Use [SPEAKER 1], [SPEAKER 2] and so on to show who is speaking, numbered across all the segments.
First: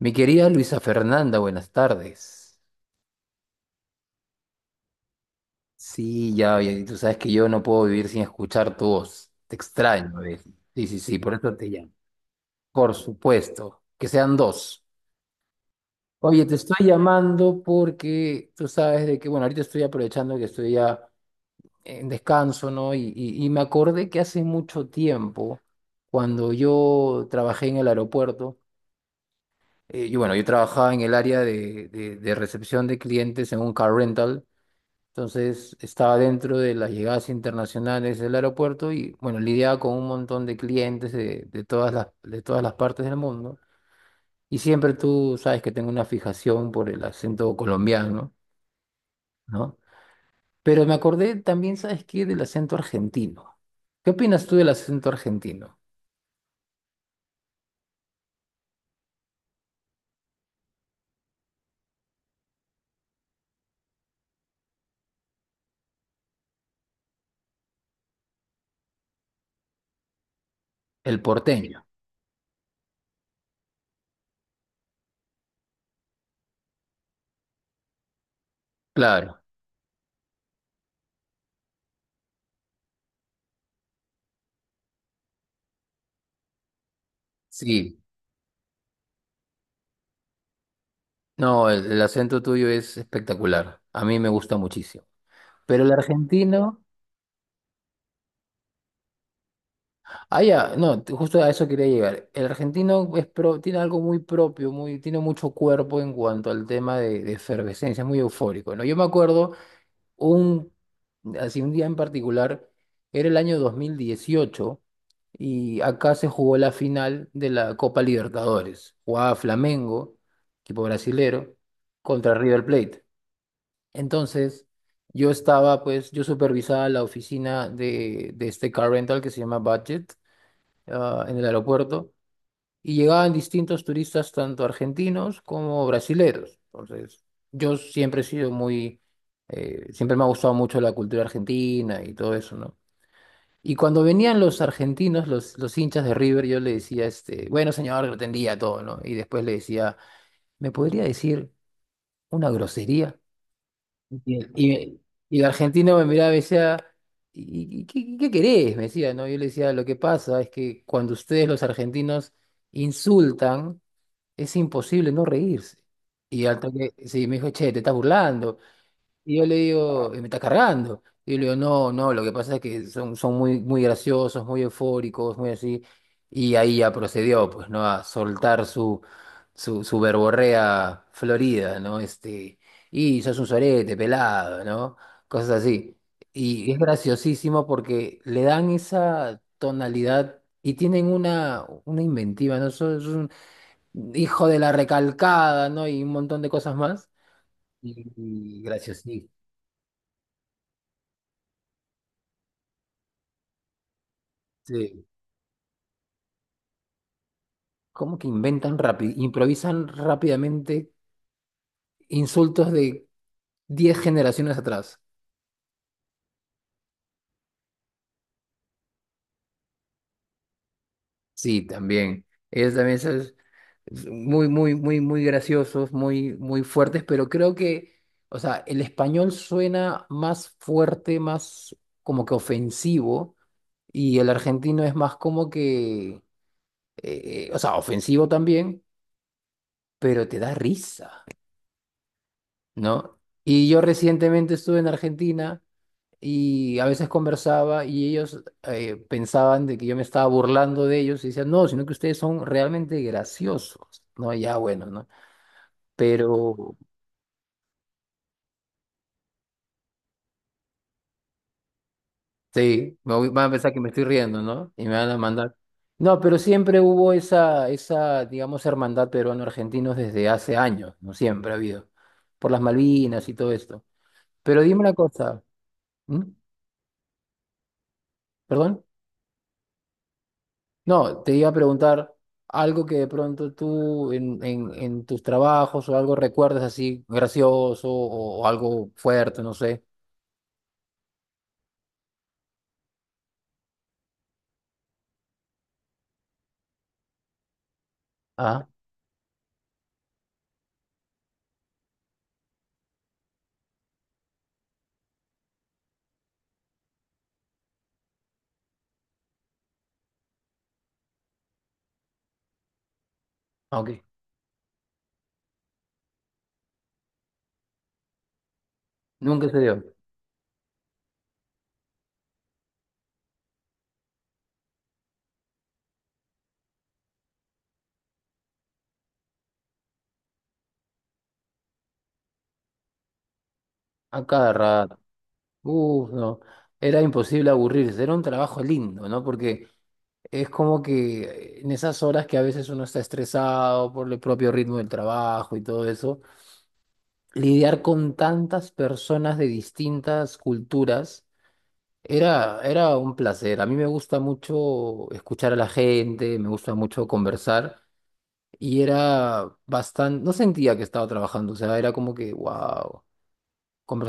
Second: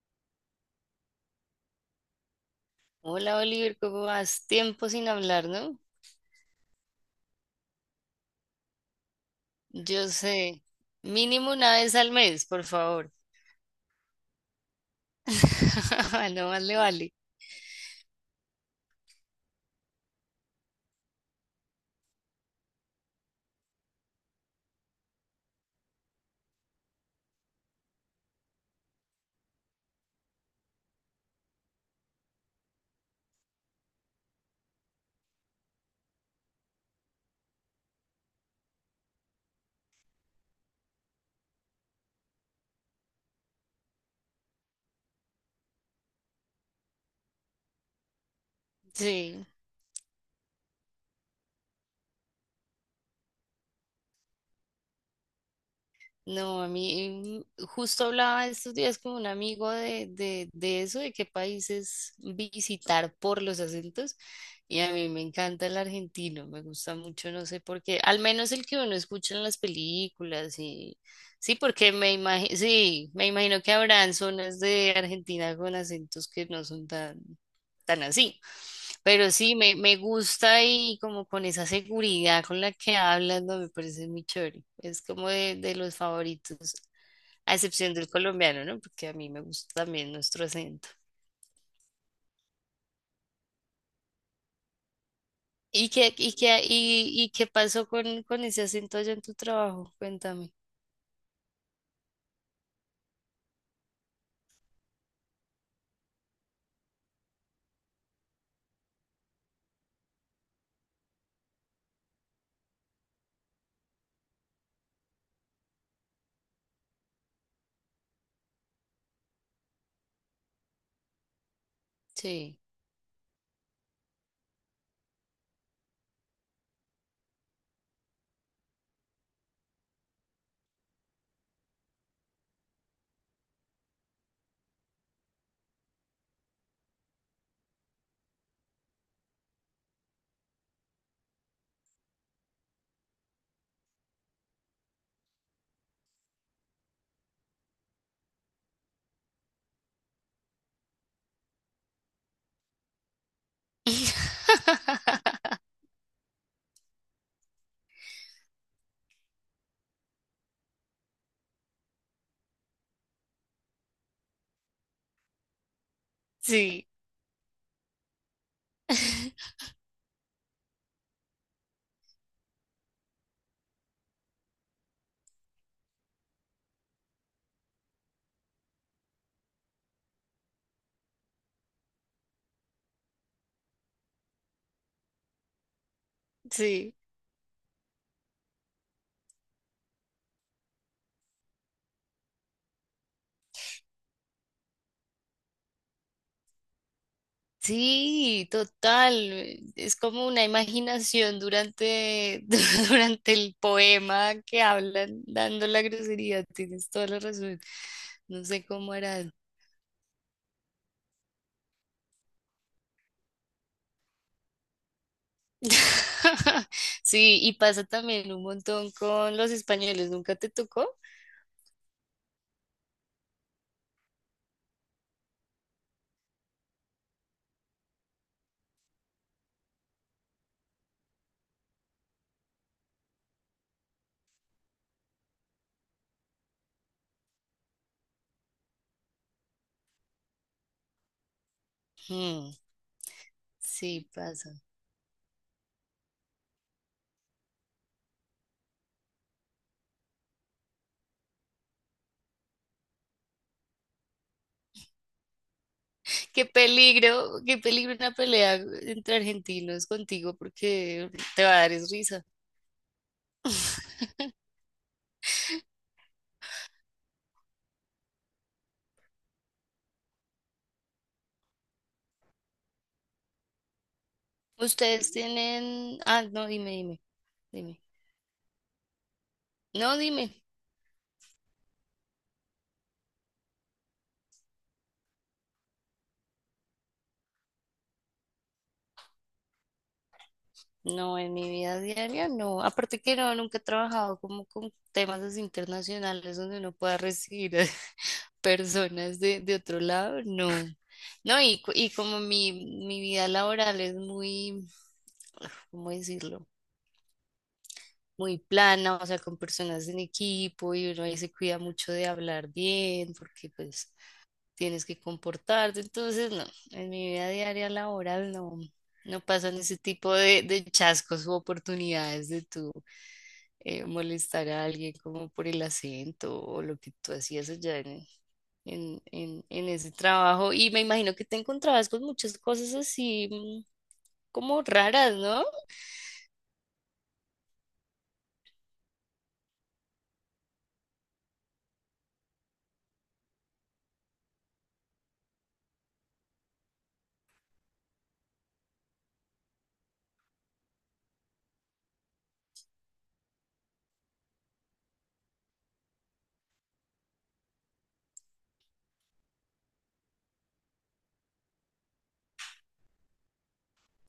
[SPEAKER 1] Mi querida Luisa Fernanda, buenas tardes.
[SPEAKER 2] Hola Oliver, ¿cómo vas? Tiempo sin hablar, ¿no?
[SPEAKER 1] Sí, ya, ya, tú sabes que yo no puedo vivir sin escuchar tu voz. Te
[SPEAKER 2] Yo
[SPEAKER 1] extraño, ¿ves?
[SPEAKER 2] sé,
[SPEAKER 1] Sí, sí, sí, por
[SPEAKER 2] mínimo
[SPEAKER 1] eso te
[SPEAKER 2] una
[SPEAKER 1] llamo.
[SPEAKER 2] vez al mes, por
[SPEAKER 1] Por
[SPEAKER 2] favor.
[SPEAKER 1] supuesto, que sean dos. Oye,
[SPEAKER 2] No
[SPEAKER 1] te
[SPEAKER 2] más le
[SPEAKER 1] estoy
[SPEAKER 2] vale.
[SPEAKER 1] llamando porque tú sabes de que, bueno, ahorita estoy aprovechando que estoy ya en descanso, ¿no? Y me acordé que hace mucho tiempo, cuando yo trabajé en el aeropuerto, yo trabajaba en el área de, de recepción de clientes en un car rental. Entonces estaba dentro de las llegadas internacionales del aeropuerto y bueno, lidiaba con un montón de clientes de todas las partes del mundo. Y siempre tú sabes que tengo una fijación por el acento colombiano,
[SPEAKER 2] Sí.
[SPEAKER 1] ¿no? Pero me acordé también, ¿sabes qué? Del acento argentino. ¿Qué opinas tú del acento argentino?
[SPEAKER 2] No, a mí justo hablaba estos días con un amigo de eso, de qué países visitar por los acentos. Y a mí me encanta el argentino, me gusta mucho, no sé por qué, al menos el que uno escucha en las películas y
[SPEAKER 1] El
[SPEAKER 2] sí,
[SPEAKER 1] porteño,
[SPEAKER 2] porque me imagino, sí, me imagino que habrán zonas de Argentina con acentos que no son tan así. Pero
[SPEAKER 1] claro.
[SPEAKER 2] sí, me gusta y como con esa seguridad con la que hablas, no me parece muy chévere. Es como de los favoritos, a excepción
[SPEAKER 1] Sí.
[SPEAKER 2] del colombiano, ¿no? Porque a mí me gusta también nuestro acento.
[SPEAKER 1] No, el acento tuyo es espectacular. A mí me gusta muchísimo. Pero
[SPEAKER 2] ¿Y
[SPEAKER 1] el
[SPEAKER 2] qué, y qué,
[SPEAKER 1] argentino...
[SPEAKER 2] y qué pasó con ese acento allá en tu trabajo?
[SPEAKER 1] Ah,
[SPEAKER 2] Cuéntame.
[SPEAKER 1] ya, no, t- justo a eso quería llegar. El argentino es tiene algo muy propio, muy, tiene mucho cuerpo en cuanto al tema de efervescencia, es muy eufórico, ¿no? Yo me acuerdo un, así un día en particular, era el año 2018 y acá se jugó la final de la Copa Libertadores. Jugaba Flamengo, equipo brasilero, contra
[SPEAKER 2] Sí.
[SPEAKER 1] River Plate. Entonces, yo estaba, pues, yo supervisaba la oficina de este car rental que se llama Budget en el aeropuerto y llegaban distintos turistas, tanto argentinos como brasileros. Entonces, yo siempre he sido muy, siempre me ha gustado mucho la cultura argentina y todo eso, ¿no? Y cuando venían los argentinos, los hinchas de River, yo le decía, este, bueno, señor, lo atendía todo, ¿no? Y después le decía, ¿me podría decir una grosería? Y, y- y el argentino me miraba y me decía, ¿y, qué querés? Me decía, ¿no? Yo le decía, lo que pasa es que cuando ustedes los argentinos insultan, es imposible no reírse. Y al
[SPEAKER 2] Sí,
[SPEAKER 1] toque, sí, me dijo, che, te estás burlando. Y yo le digo, me está cargando." Y yo le digo, no, no, lo que pasa es que son, son muy, muy graciosos, muy eufóricos, muy así. Y ahí ya procedió, pues, ¿no? A soltar su, su verborrea florida, ¿no? Este, y sos un sorete, pelado, ¿no? Cosas así. Y es
[SPEAKER 2] sí.
[SPEAKER 1] graciosísimo porque le dan esa tonalidad y tienen una inventiva, ¿no? Sos un hijo de la recalcada, ¿no? Y un montón de cosas más. Y,
[SPEAKER 2] Sí,
[SPEAKER 1] y graciosísimo.
[SPEAKER 2] total. Es como una imaginación durante, durante el poema que
[SPEAKER 1] Sí.
[SPEAKER 2] hablan dando la grosería. Tienes toda la razón.
[SPEAKER 1] ¿Cómo que
[SPEAKER 2] No sé
[SPEAKER 1] inventan
[SPEAKER 2] cómo
[SPEAKER 1] rápido?
[SPEAKER 2] harán.
[SPEAKER 1] Improvisan rápidamente insultos de 10 generaciones atrás.
[SPEAKER 2] Sí, y pasa también un montón con los españoles. ¿Nunca te tocó?
[SPEAKER 1] Sí, también. Ellos también son muy, muy, muy, muy graciosos, muy, muy fuertes, pero creo que, o sea, el español suena más fuerte, más como que ofensivo, y el argentino es más como que, o sea, ofensivo también, pero te da risa,
[SPEAKER 2] Mm,
[SPEAKER 1] ¿no? Y yo
[SPEAKER 2] sí,
[SPEAKER 1] recientemente
[SPEAKER 2] pasa.
[SPEAKER 1] estuve en Argentina. Y a veces conversaba y ellos pensaban de que yo me estaba burlando de ellos y decían, no, sino que ustedes son realmente graciosos, ¿no? Ya bueno, ¿no? Pero
[SPEAKER 2] Qué peligro una pelea entre argentinos contigo porque te va a dar es risa.
[SPEAKER 1] sí, van a pensar que me estoy riendo, ¿no? Y me van a mandar. No, pero siempre hubo esa, esa, digamos, hermandad peruano-argentinos desde hace años, ¿no? Siempre ha habido, por las Malvinas y todo esto. Pero dime una
[SPEAKER 2] Ustedes
[SPEAKER 1] cosa,
[SPEAKER 2] tienen...
[SPEAKER 1] ¿mm?
[SPEAKER 2] Ah, no, dime, dime, dime.
[SPEAKER 1] ¿Perdón?
[SPEAKER 2] No, dime.
[SPEAKER 1] No, te iba a preguntar algo que de pronto tú en tus trabajos o algo recuerdas así gracioso o algo fuerte, no sé.
[SPEAKER 2] No, en mi vida diaria no. Aparte que no, nunca he trabajado como con temas así internacionales donde uno pueda recibir
[SPEAKER 1] Ah,
[SPEAKER 2] personas de otro lado, no. No, y, co- y como mi vida laboral es muy, ¿cómo decirlo? Muy plana, o sea, con personas en equipo y uno ahí se cuida mucho de hablar bien, porque pues
[SPEAKER 1] ok.
[SPEAKER 2] tienes que comportarte. Entonces, no, en mi vida diaria laboral no, no
[SPEAKER 1] Nunca
[SPEAKER 2] pasan
[SPEAKER 1] se
[SPEAKER 2] ese
[SPEAKER 1] dio.
[SPEAKER 2] tipo de chascos u oportunidades de tú molestar a alguien como por el acento o lo que tú hacías allá en, en ese trabajo. Y me imagino que te encontrabas con muchas cosas así
[SPEAKER 1] A cada
[SPEAKER 2] como
[SPEAKER 1] rato.
[SPEAKER 2] raras, ¿no?
[SPEAKER 1] Uf, no. Era imposible aburrirse. Era un trabajo lindo, ¿no? Porque es como que en esas horas que a veces uno está estresado por el propio ritmo del trabajo y todo eso, lidiar con tantas personas de distintas culturas era, era un placer. A mí me gusta mucho escuchar a la gente, me gusta mucho conversar y era bastante, no sentía que estaba trabajando, o sea, era como que, wow,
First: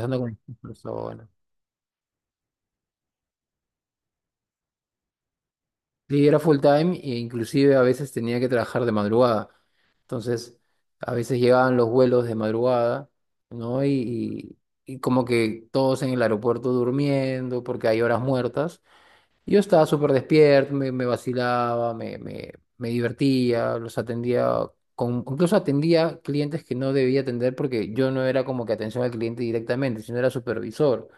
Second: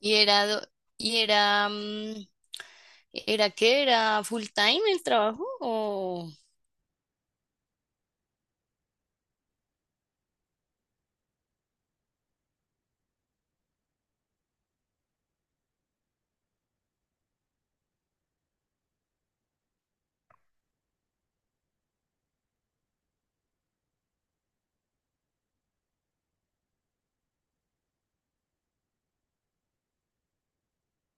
[SPEAKER 2] Y
[SPEAKER 1] con
[SPEAKER 2] era,
[SPEAKER 1] estas
[SPEAKER 2] do- y
[SPEAKER 1] personas.
[SPEAKER 2] era, ¿era qué? ¿Era full time el trabajo?
[SPEAKER 1] Sí,
[SPEAKER 2] O...
[SPEAKER 1] era full time e inclusive a veces tenía que trabajar de madrugada. Entonces, a veces llegaban los vuelos de madrugada, ¿no? Y como que todos en el aeropuerto durmiendo porque hay horas muertas. Yo estaba súper despierto, me vacilaba, me divertía, los atendía, con, incluso atendía clientes que no debía atender porque yo no era como que atención al cliente directamente, sino era supervisor.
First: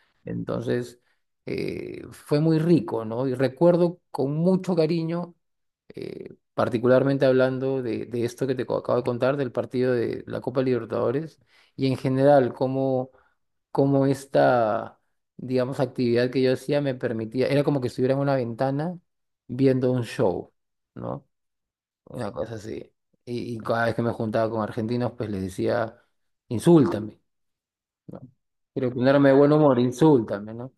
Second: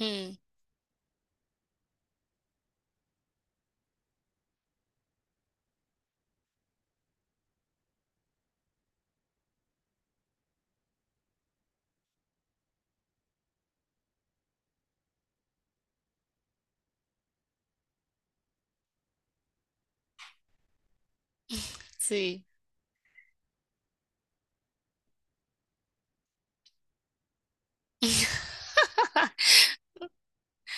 [SPEAKER 2] Mm,
[SPEAKER 1] Entonces, fue muy rico, ¿no? Y recuerdo con mucho cariño particularmente hablando de esto que acabo de contar, del partido de la Copa Libertadores, y en general, cómo, cómo esta, digamos, actividad que yo hacía me permitía, era como que estuviera en una ventana viendo un show, ¿no? Una
[SPEAKER 2] sí.
[SPEAKER 1] cosa así. Y cada vez que me juntaba con argentinos, pues les decía, insúltame, ¿no? Quiero ponerme de buen humor, insúltame, ¿no?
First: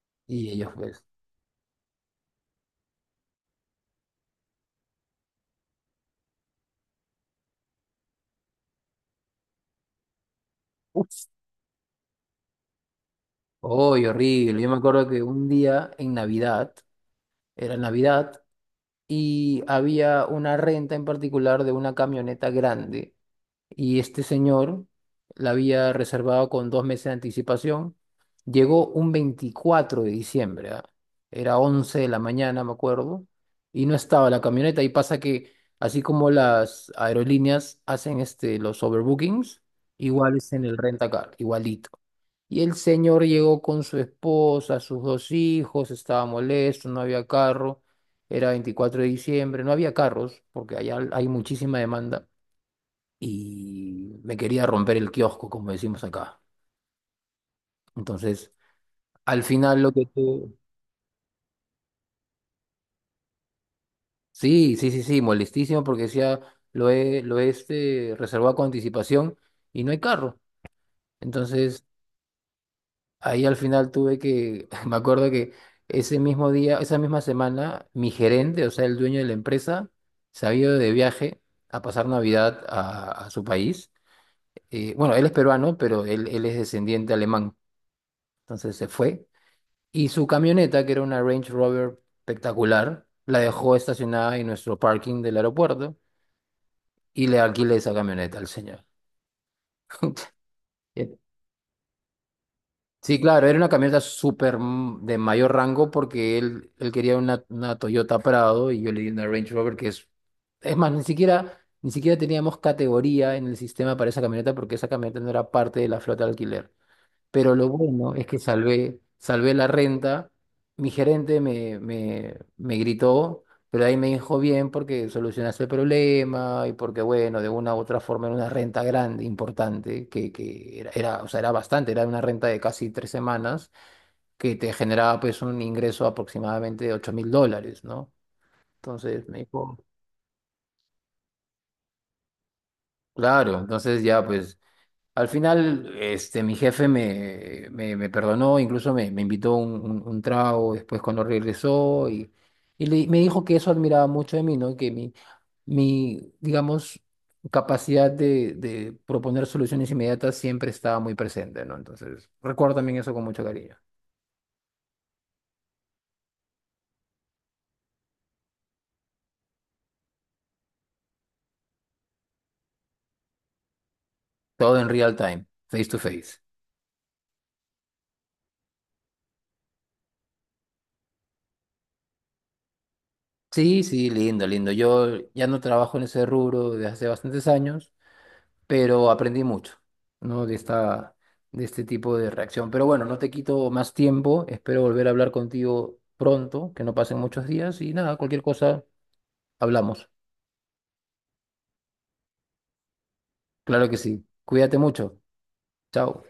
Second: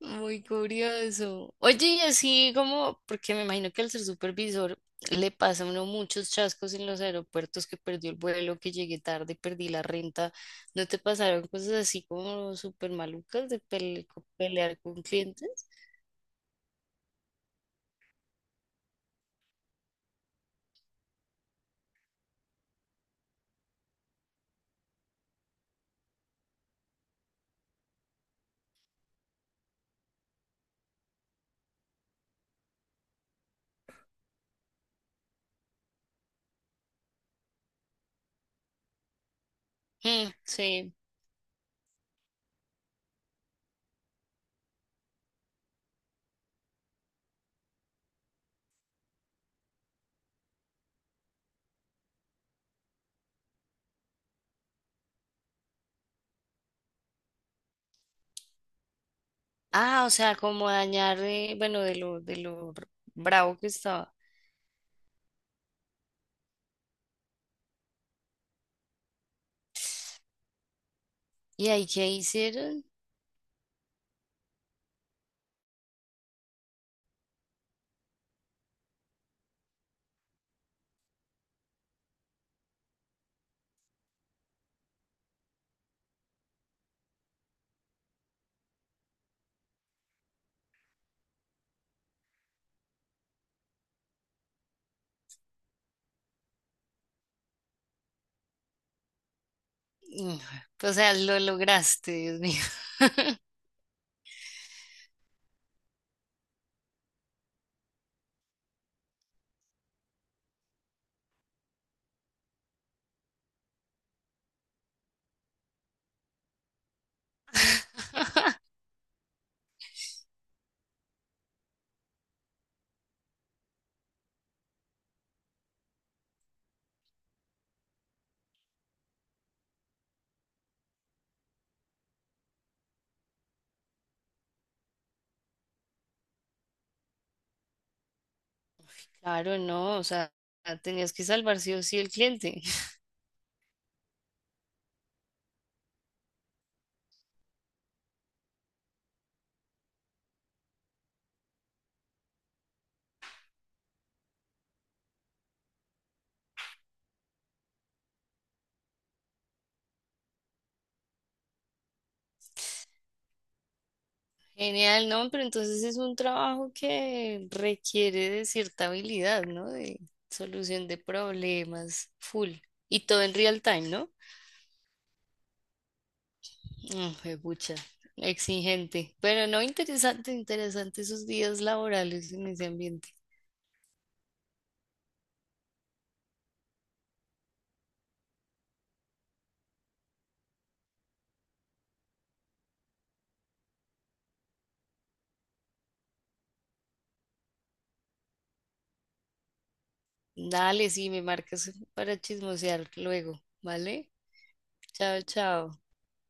[SPEAKER 2] Muy
[SPEAKER 1] Y ellos, pues,
[SPEAKER 2] curioso. Oye, y así como, porque me imagino que al ser supervisor le pasa a uno muchos chascos en los aeropuertos, que perdió el vuelo, que llegué tarde, perdí la renta. ¿No te
[SPEAKER 1] ¡uf!
[SPEAKER 2] pasaron cosas así como súper malucas de
[SPEAKER 1] ¡Uy,
[SPEAKER 2] pele- co-
[SPEAKER 1] horrible! Yo me
[SPEAKER 2] pelear con
[SPEAKER 1] acuerdo que un
[SPEAKER 2] clientes?
[SPEAKER 1] día en Navidad, era Navidad, y había una renta en particular de una camioneta grande y este señor la había reservado con 2 meses de anticipación. Llegó un 24 de diciembre, ¿ah? Era 11 de la mañana, me acuerdo, y no estaba la camioneta y pasa que así como las aerolíneas hacen este, los overbookings,
[SPEAKER 2] Mm,
[SPEAKER 1] igual es en el
[SPEAKER 2] sí.
[SPEAKER 1] rentacar, igualito. Y el señor llegó con su esposa, sus 2 hijos, estaba molesto, no había carro, era 24 de diciembre, no había carros, porque allá hay muchísima demanda, y me quería romper el kiosco, como decimos acá. Entonces, al final lo
[SPEAKER 2] Ah,
[SPEAKER 1] que
[SPEAKER 2] o sea,
[SPEAKER 1] tú...
[SPEAKER 2] como dañar, bueno, de lo r- bravo que estaba.
[SPEAKER 1] Sí, sí, sí, sí, molestísimo porque decía, lo he este, reservado con anticipación y no hay carro.
[SPEAKER 2] ¿Y
[SPEAKER 1] Entonces...
[SPEAKER 2] ahí qué hicieron?
[SPEAKER 1] Ahí al final tuve que, me acuerdo que ese mismo día, esa misma semana, mi gerente, o sea, el dueño de la empresa, se había ido de viaje a pasar Navidad a su país. Bueno, él es peruano, pero él es descendiente alemán. Entonces se fue. Y su camioneta, que era una Range Rover espectacular, la dejó estacionada en nuestro parking del aeropuerto y le alquilé esa camioneta al señor.
[SPEAKER 2] Mm. O sea, lo lograste, Dios mío.
[SPEAKER 1] Sí, claro, era una camioneta de mayor rango porque él quería una Toyota Prado y yo le di una Range Rover que es... Es más, ni siquiera, ni siquiera teníamos categoría en el sistema para esa camioneta porque esa camioneta no era parte de la flota de alquiler. Pero lo bueno es que salvé, salvé la renta. Mi gerente me gritó, pero ahí me dijo bien porque solucionaste el problema y porque, bueno, de una u otra forma era una renta grande, importante, que era, era, o sea, era bastante, era una renta de casi 3 semanas que te generaba pues un ingreso aproximadamente de $8,000, ¿no? Entonces me
[SPEAKER 2] Claro,
[SPEAKER 1] dijo,
[SPEAKER 2] no, o sea, tenías que salvar sí o sí el cliente.
[SPEAKER 1] claro, entonces ya pues al final, este, mi jefe me perdonó, incluso me, me invitó un trago después cuando regresó y, me dijo que eso admiraba mucho de mí, ¿no? Que mi, digamos, capacidad de proponer soluciones inmediatas siempre estaba muy presente, ¿no? Entonces, recuerdo también eso con mucho cariño.
[SPEAKER 2] Genial, ¿no? Pero entonces es un trabajo que requiere de cierta habilidad, ¿no? De solución de problemas, full. Y todo en real time, ¿no?
[SPEAKER 1] Todo en real time, face to face.
[SPEAKER 2] Mm, pucha, exigente. Pero no, interesante, interesante esos días laborales en ese ambiente.
[SPEAKER 1] Sí, sí, lindo, lindo. Yo ya no trabajo en ese rubro desde hace bastantes años, pero aprendí mucho, ¿no? De esta, de este tipo de reacción. Pero bueno, no te quito más tiempo, espero volver a hablar contigo pronto, que no pasen muchos días y nada, cualquier cosa, hablamos.
[SPEAKER 2] Dale, sí, me marcas para chismosear luego,
[SPEAKER 1] Claro que
[SPEAKER 2] ¿vale?
[SPEAKER 1] sí. Cuídate mucho.
[SPEAKER 2] Chao, chao.
[SPEAKER 1] Chao.